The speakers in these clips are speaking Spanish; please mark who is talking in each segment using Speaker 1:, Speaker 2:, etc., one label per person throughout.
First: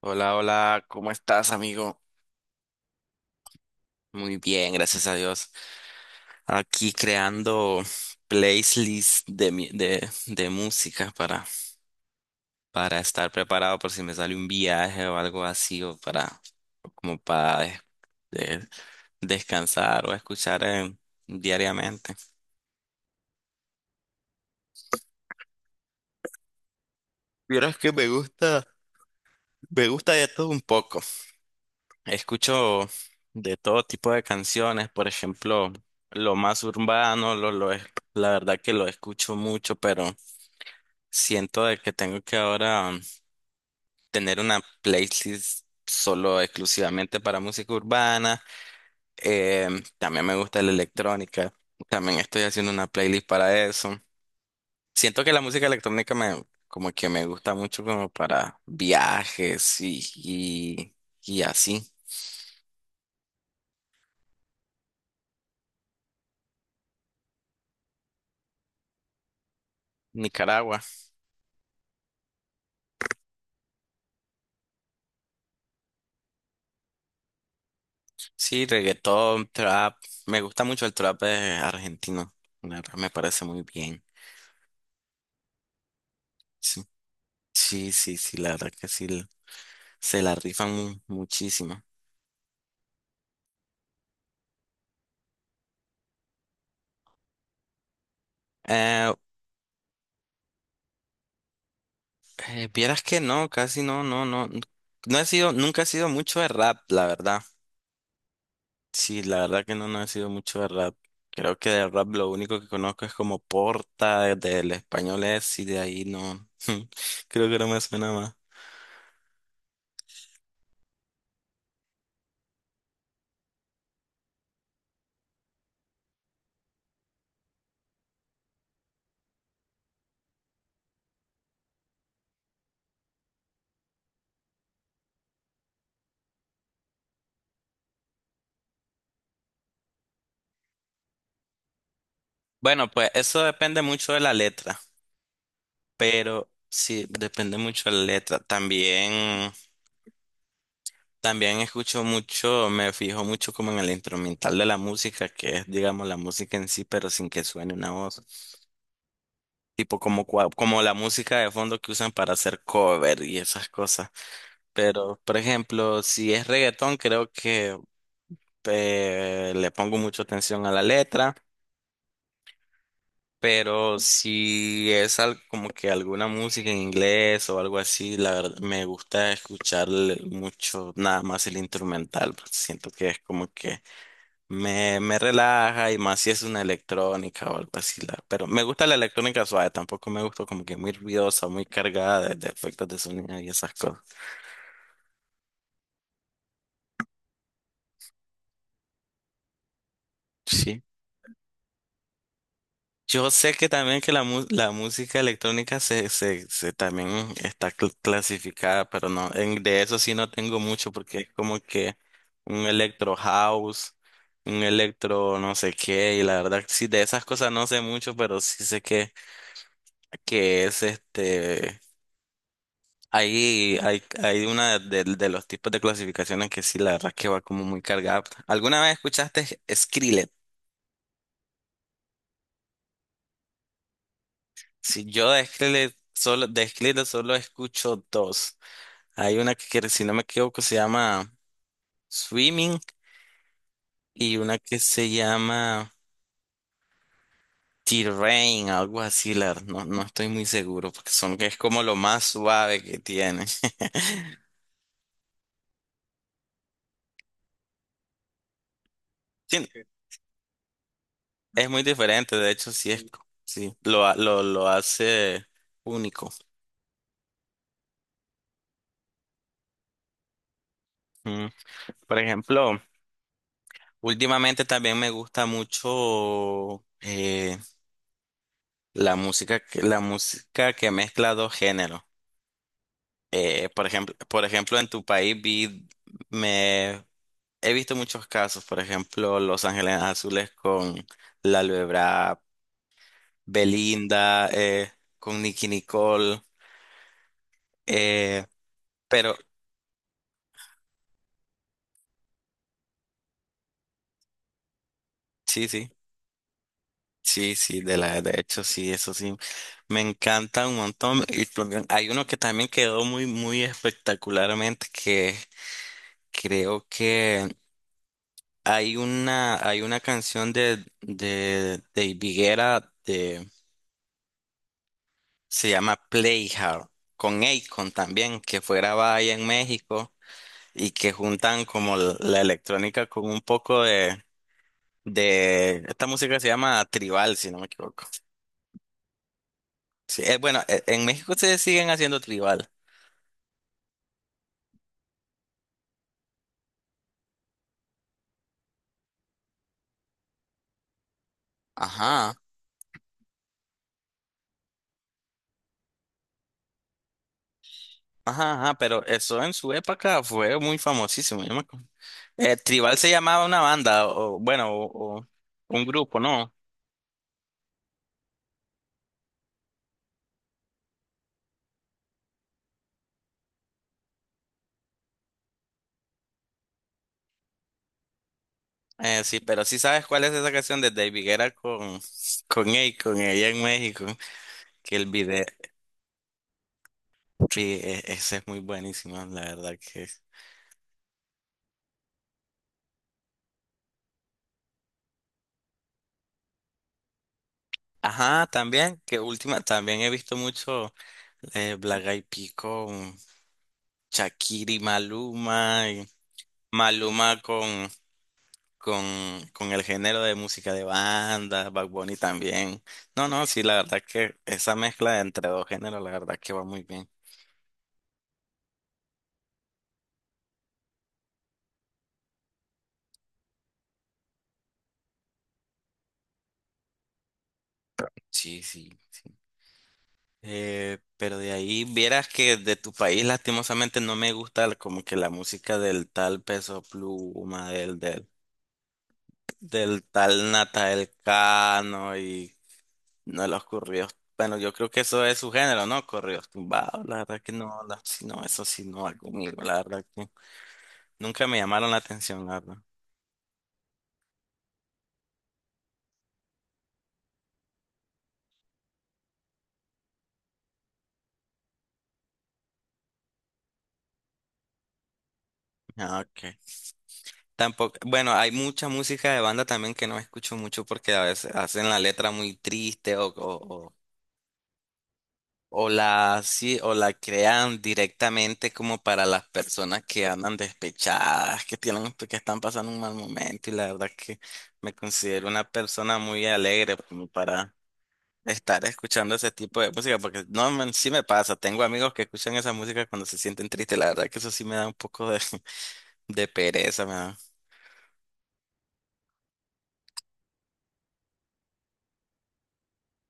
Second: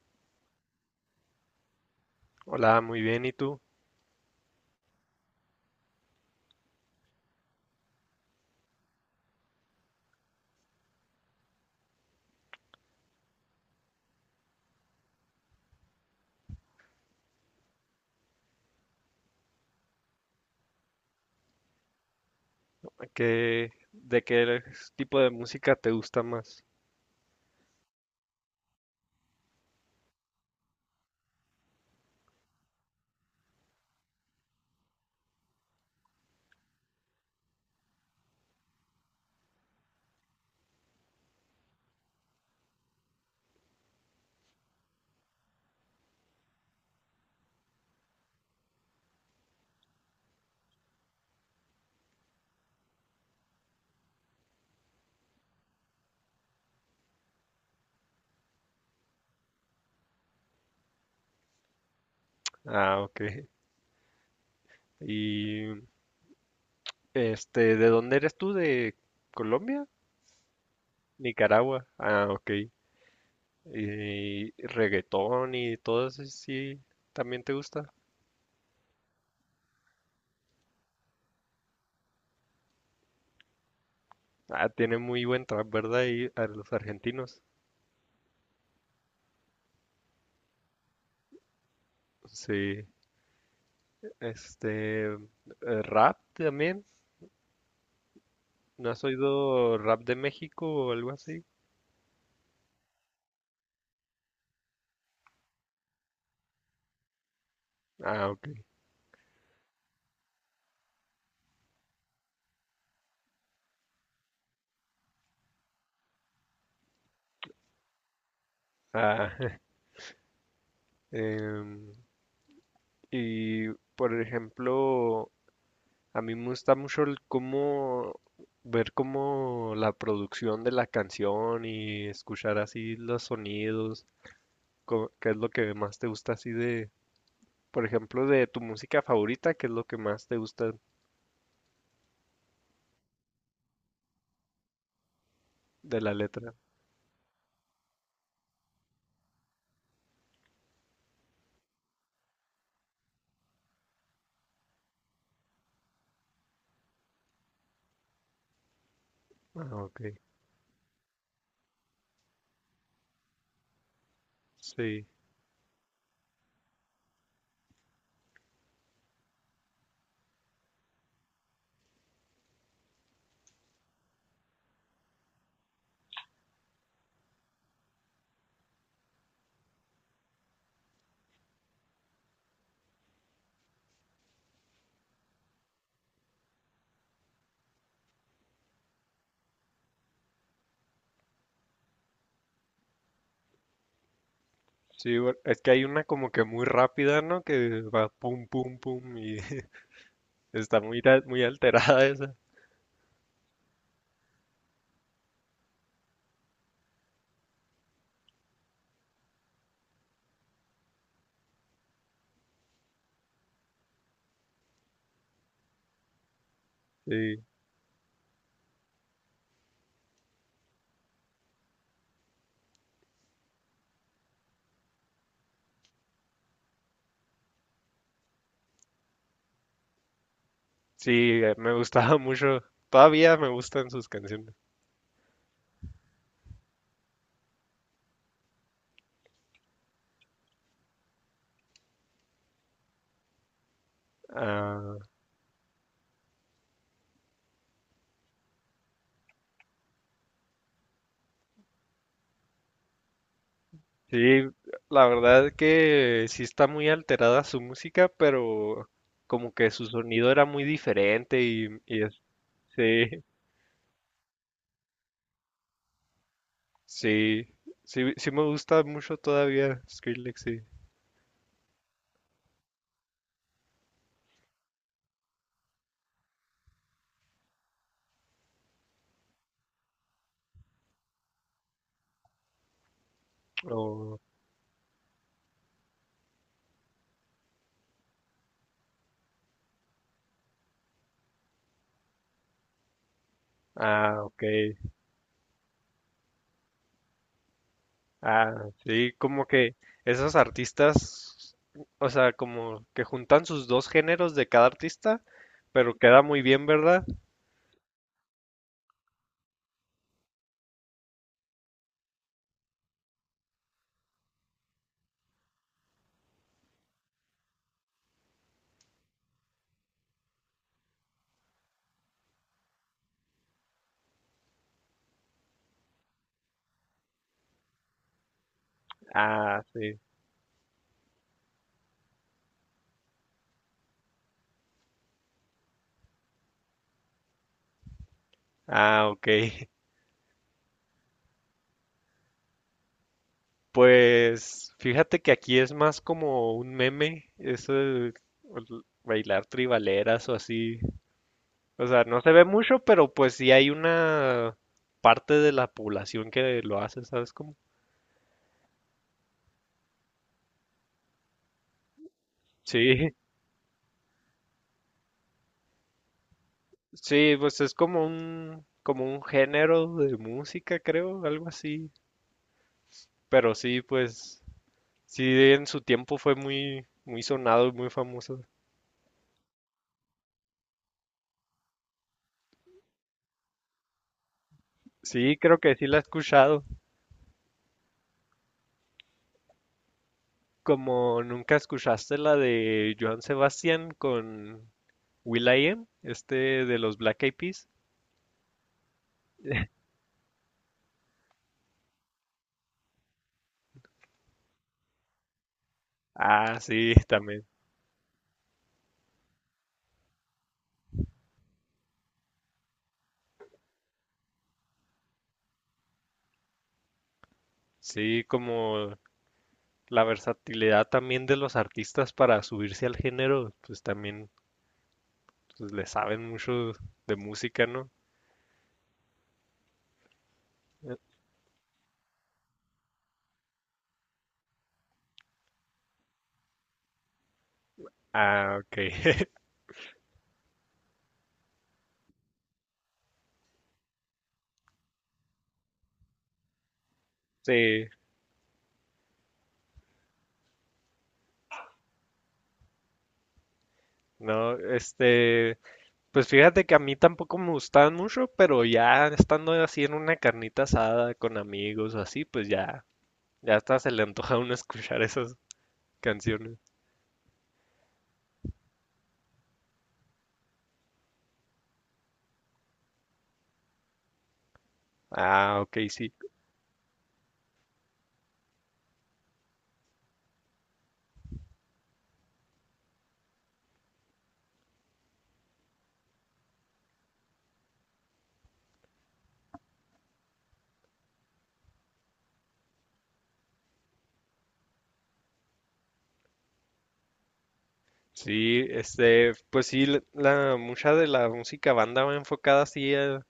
Speaker 1: Hola, hola, ¿cómo estás, amigo?
Speaker 2: Hola, muy bien. ¿Y tú?
Speaker 1: Muy bien, gracias a Dios. Aquí creando playlists de música para estar preparado por si me sale un viaje o algo así, o para de- descansar o escuchar diariamente.
Speaker 2: ¿De qué tipo de música te gusta más?
Speaker 1: Vieras que me gusta de todo un poco. Escucho de todo tipo de canciones, por ejemplo, lo más urbano, la verdad que lo escucho mucho, pero siento de que tengo que ahora tener una playlist solo exclusivamente para música urbana. También me gusta la electrónica, también estoy haciendo una playlist para eso. Siento que la música electrónica me como que me gusta mucho como para viajes y así.
Speaker 2: Ah, ok. Y ¿de dónde eres tú? ¿De Colombia?
Speaker 1: Nicaragua.
Speaker 2: Nicaragua. Ah, ok. ¿Y reggaetón y todo eso sí también te gusta?
Speaker 1: Sí, reggaetón, trap. Me gusta mucho el trap argentino. La verdad me parece muy bien.
Speaker 2: Ah, tiene muy buen trap, ¿verdad? Y a los
Speaker 1: Sí,
Speaker 2: argentinos.
Speaker 1: sí, sí, sí, la verdad que sí. Se la rifan muchísimo.
Speaker 2: Sí. Este, eh, rap también. ¿No has
Speaker 1: Eh,
Speaker 2: oído rap de México o algo así?
Speaker 1: Vieras que no, casi no, no, no. No he sido, nunca he sido mucho de rap, la verdad.
Speaker 2: Ah, ok.
Speaker 1: Sí, la verdad que no, no he sido mucho de rap. Creo que de rap lo único que conozco es como Porta, del español es, y de ahí no. Creo que no me suena más.
Speaker 2: Ah, em, Y, por ejemplo, a mí me gusta mucho el cómo ver cómo la producción de la canción y escuchar así los sonidos, qué es lo que más te gusta así de, por ejemplo, de tu música favorita, qué es lo que más te gusta
Speaker 1: Bueno, pues eso depende mucho de la letra.
Speaker 2: de la
Speaker 1: Pero
Speaker 2: letra.
Speaker 1: sí, depende mucho de la letra. También, también escucho mucho, me fijo mucho como en el instrumental de la música, que es, digamos, la música en sí, pero sin que suene una voz.
Speaker 2: Ah,
Speaker 1: Tipo
Speaker 2: ok.
Speaker 1: como, como la música de fondo que usan para hacer cover y esas cosas.
Speaker 2: Sí.
Speaker 1: Pero, por ejemplo, si es reggaetón, creo que le pongo mucha atención a la letra. Pero si es como que alguna música en inglés o algo así, la verdad me gusta escuchar mucho nada más el instrumental, porque siento que es como que me relaja y más si es una electrónica o algo así. Pero me gusta la electrónica suave, tampoco me gusta como que muy ruidosa, muy cargada de efectos de sonido y esas cosas.
Speaker 2: Sí, es que hay una como que muy rápida, ¿no? Que va pum pum pum y está
Speaker 1: Sí.
Speaker 2: muy alterada esa.
Speaker 1: Yo sé que también que la música electrónica se también está clasificada, pero no, en, de eso sí no tengo mucho porque es como que un electro house, un electro no sé qué, y la verdad sí de esas
Speaker 2: Sí.
Speaker 1: cosas no sé mucho, pero sí sé que es ahí hay una de los tipos de clasificaciones que sí la verdad que va como muy cargada. ¿Alguna vez escuchaste Skrillex?
Speaker 2: Sí, me gustaba mucho. Todavía me gustan sus canciones.
Speaker 1: Si yo de Skrillex solo escucho dos. Hay una que si no me equivoco, se llama Swimming y una que
Speaker 2: Ah,
Speaker 1: se llama Terrain, algo así, la, no, no estoy muy seguro, porque son que es como lo más suave que tiene.
Speaker 2: sí, la verdad que sí está muy alterada su música, pero como
Speaker 1: Sí,
Speaker 2: que su sonido era muy diferente
Speaker 1: es muy diferente, de hecho, sí es,
Speaker 2: sí,
Speaker 1: sí, lo hace único.
Speaker 2: sí, sí, sí me gusta mucho todavía Skrillex, sí.
Speaker 1: Mm. Por ejemplo, últimamente también me gusta mucho la música, la música que mezcla dos géneros. Eh, por ejemplo,
Speaker 2: Oh,
Speaker 1: por ejemplo, en tu país vi, me He visto muchos casos, por ejemplo, Los Ángeles Azules con la Lebra,
Speaker 2: ah, ok.
Speaker 1: Belinda, con Nicki Nicole, eh,
Speaker 2: Ah, sí,
Speaker 1: pero
Speaker 2: como que esos artistas, o sea, como que juntan sus dos géneros de cada artista,
Speaker 1: sí, sí,
Speaker 2: pero queda muy bien, ¿verdad?
Speaker 1: sí, sí, de hecho, sí, eso sí, me encanta un montón. Y también hay uno que también quedó muy, muy espectacularmente, que creo que hay una canción de Higuera. Se llama Playhouse, con Akon también, que fue grabada allá en
Speaker 2: Ah, sí.
Speaker 1: México y que juntan como la electrónica con un poco de esta música se llama tribal, si no me equivoco.
Speaker 2: Ah, ok.
Speaker 1: Sí, bueno, en México se siguen haciendo tribal.
Speaker 2: Pues fíjate que aquí es más como un meme, eso de bailar tribaleras o así. O sea, no se
Speaker 1: Ajá,
Speaker 2: ve mucho, pero pues sí hay una parte de la población que lo hace, ¿sabes cómo?
Speaker 1: ajá, ajá, pero eso en su época fue muy famosísimo. Yo me acuerdo. Tribal se
Speaker 2: Sí,
Speaker 1: llamaba una banda, o bueno, o un grupo, ¿no?
Speaker 2: sí, pues es como un género de música, creo, algo así. Pero sí, pues sí, en su tiempo fue muy, muy sonado y muy famoso.
Speaker 1: Sí, pero sí sabes cuál es esa canción de David Guerra con Akon allá en México. Que el
Speaker 2: Sí,
Speaker 1: video,
Speaker 2: creo que sí la he escuchado.
Speaker 1: sí, ese es muy buenísimo, la verdad que.
Speaker 2: Como nunca escuchaste la de Joan Sebastián con will.i.am, este de los Black Eyed Peas.
Speaker 1: Ajá, también, que última, también he visto mucho Black Eyed Peas con Shakira y
Speaker 2: Ah, sí,
Speaker 1: Maluma
Speaker 2: también.
Speaker 1: con, con el género de música de banda, Bad Bunny también. No, no, sí, la verdad que esa mezcla entre dos géneros, la verdad que va muy bien.
Speaker 2: Sí, como la versatilidad también de los artistas para subirse al género, pues también pues, le saben mucho de música, ¿no?
Speaker 1: Sí, sí.
Speaker 2: Eh,
Speaker 1: Pero de ahí vieras que de tu país lastimosamente no me gusta como que la música del tal Peso Pluma,
Speaker 2: ah, ok.
Speaker 1: del tal Natal Cano y no los corridos. Bueno, yo creo que eso es su género, ¿no? Corridos tumbados, la verdad que no,
Speaker 2: Sí,
Speaker 1: la, si no, eso sí no va conmigo, la verdad que nunca me llamaron la atención, la verdad.
Speaker 2: no, pues fíjate que a mí tampoco me gustaban mucho, pero ya estando así en una carnita asada con amigos o así, pues ya ya hasta se le antoja a uno escuchar esas
Speaker 1: Ah, ok.
Speaker 2: canciones.
Speaker 1: Tampoco, bueno, hay mucha música de banda también que no escucho mucho porque a veces hacen la letra muy triste o, o,
Speaker 2: Ah,
Speaker 1: O
Speaker 2: ok, sí.
Speaker 1: la, sí, o la crean directamente como para las personas que andan despechadas, que tienen, que están pasando un mal momento. Y la verdad que me considero una persona muy alegre como para estar escuchando ese tipo de música, porque no, man, sí me pasa. Tengo amigos que escuchan esa música cuando se sienten tristes. La verdad que eso sí me da un poco de, de pereza, me da.
Speaker 2: Sí, pues sí, mucha de la música banda va enfocada así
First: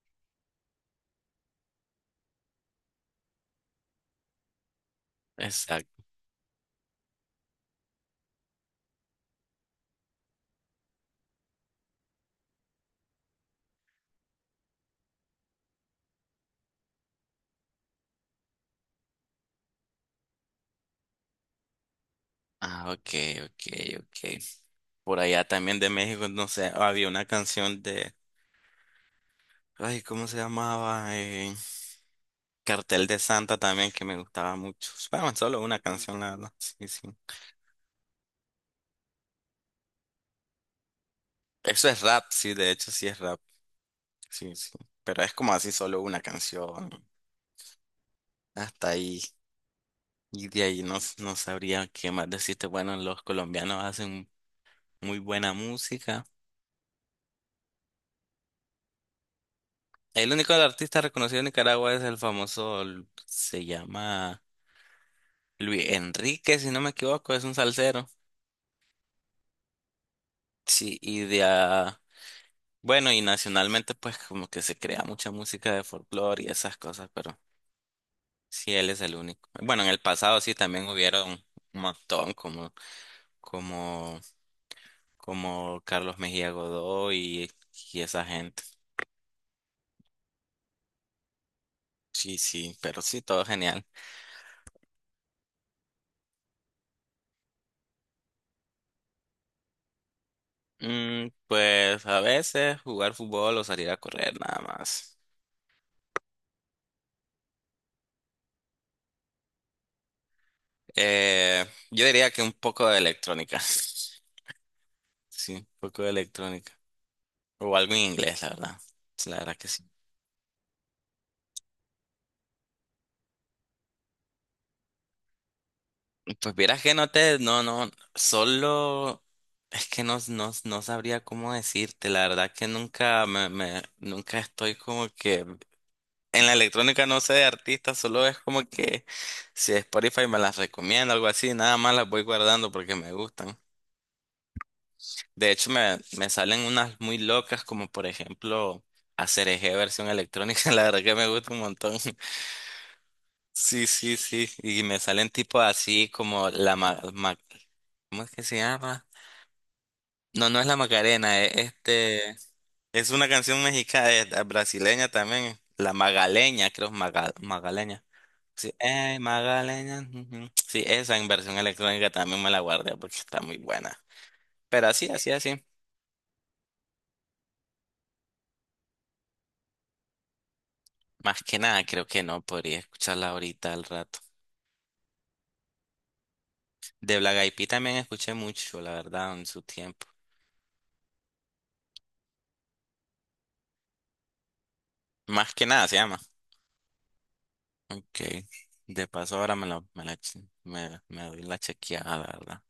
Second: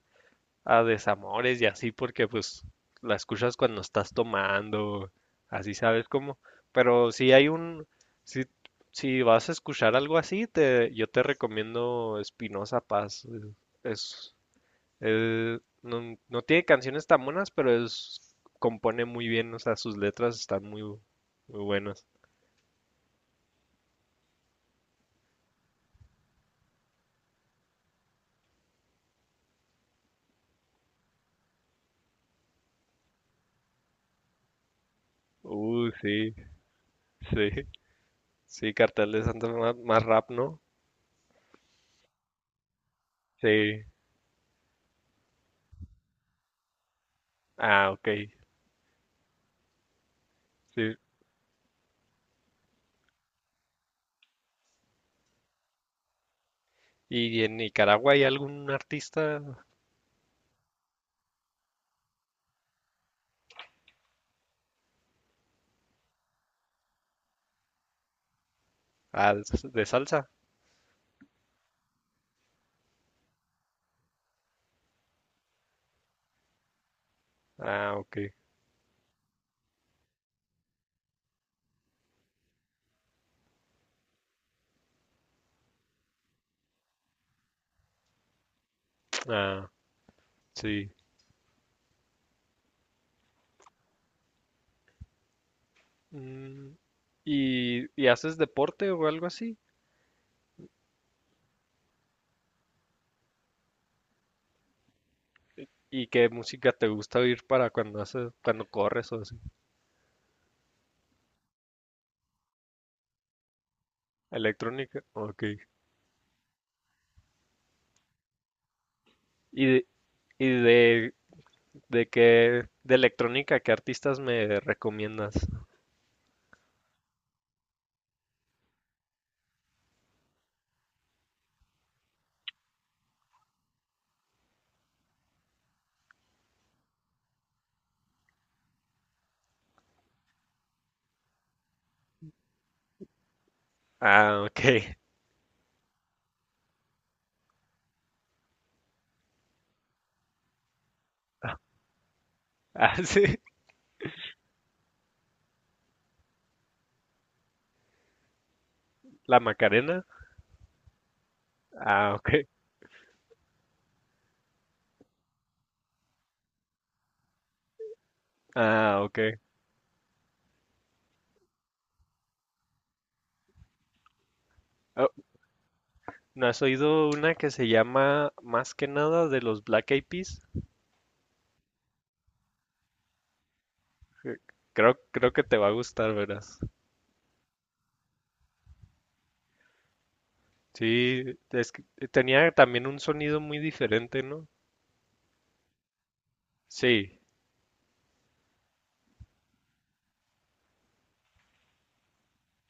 Speaker 2: a desamores y así, porque pues la escuchas cuando estás tomando, así
Speaker 1: Exacto.
Speaker 2: sabes cómo. Pero si hay un, si, si vas a escuchar algo así, te, yo te recomiendo Espinosa Paz. Es, él no, no tiene canciones tan buenas, pero es, compone muy bien, o sea, sus letras están muy, muy buenas.
Speaker 1: Ah, ok, ok, ok. Por allá también de México, no sé, había una canción de, ay, ¿cómo se llamaba? Cartel de Santa también que me gustaba mucho. Bueno, solo una
Speaker 2: Uy,
Speaker 1: canción, la
Speaker 2: sí,
Speaker 1: verdad. Sí, sí.
Speaker 2: sí, sí, Cartel de Santa más, más rap, ¿no?
Speaker 1: Eso es rap, sí, de hecho sí es rap.
Speaker 2: Sí.
Speaker 1: Sí, sí. Pero es como así solo una canción.
Speaker 2: Ah, ok,
Speaker 1: Hasta ahí. Y de ahí
Speaker 2: sí.
Speaker 1: no, no sabría qué más decirte. Bueno, los colombianos hacen muy buena música.
Speaker 2: ¿Y en Nicaragua hay algún artista
Speaker 1: El único artista reconocido en Nicaragua es el famoso, se llama Luis Enrique, si no me equivoco, es un salsero.
Speaker 2: ah, de salsa?
Speaker 1: Sí, y de, bueno, y nacionalmente pues como que se crea mucha música de folclore y esas cosas, pero
Speaker 2: Ah, ok.
Speaker 1: sí, él es el único. Bueno, en el pasado sí también hubieron un montón como, como, como Carlos Mejía Godoy y esa gente.
Speaker 2: Ah, sí.
Speaker 1: Sí, sí, pero sí, todo genial.
Speaker 2: Mm, ¿y, y haces deporte o algo así?
Speaker 1: Mm, pues a veces jugar fútbol o salir a correr nada más.
Speaker 2: ¿Y qué música te gusta oír para cuando haces, cuando corres o así?
Speaker 1: Eh, yo diría que un poco de electrónica.
Speaker 2: Electrónica, ok.
Speaker 1: Sí, un poco de electrónica. O algo en inglés, la verdad. La verdad que sí.
Speaker 2: ¿Y, ¿Y de qué, de electrónica, qué artistas me recomiendas?
Speaker 1: Pues vieras que no te, no, no, solo es que no, no, no sabría cómo decirte, la verdad que nunca me, me, nunca estoy como que en la electrónica no sé de artistas, solo es como que si Spotify me las recomienda, algo así, nada más las voy guardando porque me gustan.
Speaker 2: Ah, ok.
Speaker 1: De hecho me, me salen unas muy locas como por ejemplo Eje versión electrónica, la verdad que me gusta un montón.
Speaker 2: Ah, sí.
Speaker 1: Sí, sí, sí, y me salen tipo así como ¿cómo es que se llama?
Speaker 2: La Macarena.
Speaker 1: No, no es la Macarena, es
Speaker 2: Ah, ok.
Speaker 1: este. Es una canción mexicana, brasileña también. La Magaleña, creo, Magaleña. Sí,
Speaker 2: Ah, ok.
Speaker 1: Magaleña. Ujú. Sí, esa en versión electrónica también me la guardé porque está muy buena. Pero
Speaker 2: Oh,
Speaker 1: así, así, así.
Speaker 2: ¿no has oído una que se llama Más que nada de los Black Eyed Peas?
Speaker 1: Más que nada, creo que no podría escucharla ahorita al rato.
Speaker 2: Eh, Creo, creo que te va a gustar, verás.
Speaker 1: De Black Eyed Peas también escuché mucho, la verdad, en su tiempo.
Speaker 2: Sí, es que tenía también un sonido muy diferente, ¿no?
Speaker 1: Más que nada se llama.
Speaker 2: Sí.
Speaker 1: Ok. De paso ahora me la, me la, me, me doy la chequeada, la verdad.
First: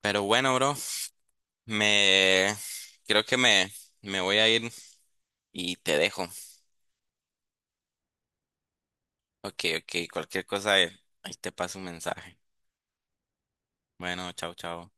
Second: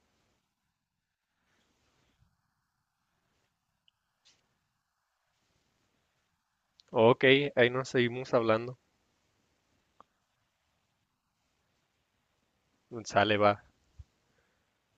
Speaker 1: Pero bueno, bro. Me creo que me voy a ir y te dejo.
Speaker 2: Ok, ahí nos seguimos hablando.
Speaker 1: Ok, ok, cualquier cosa, ahí te paso un mensaje.
Speaker 2: Sale, va.
Speaker 1: Bueno, chao, chao.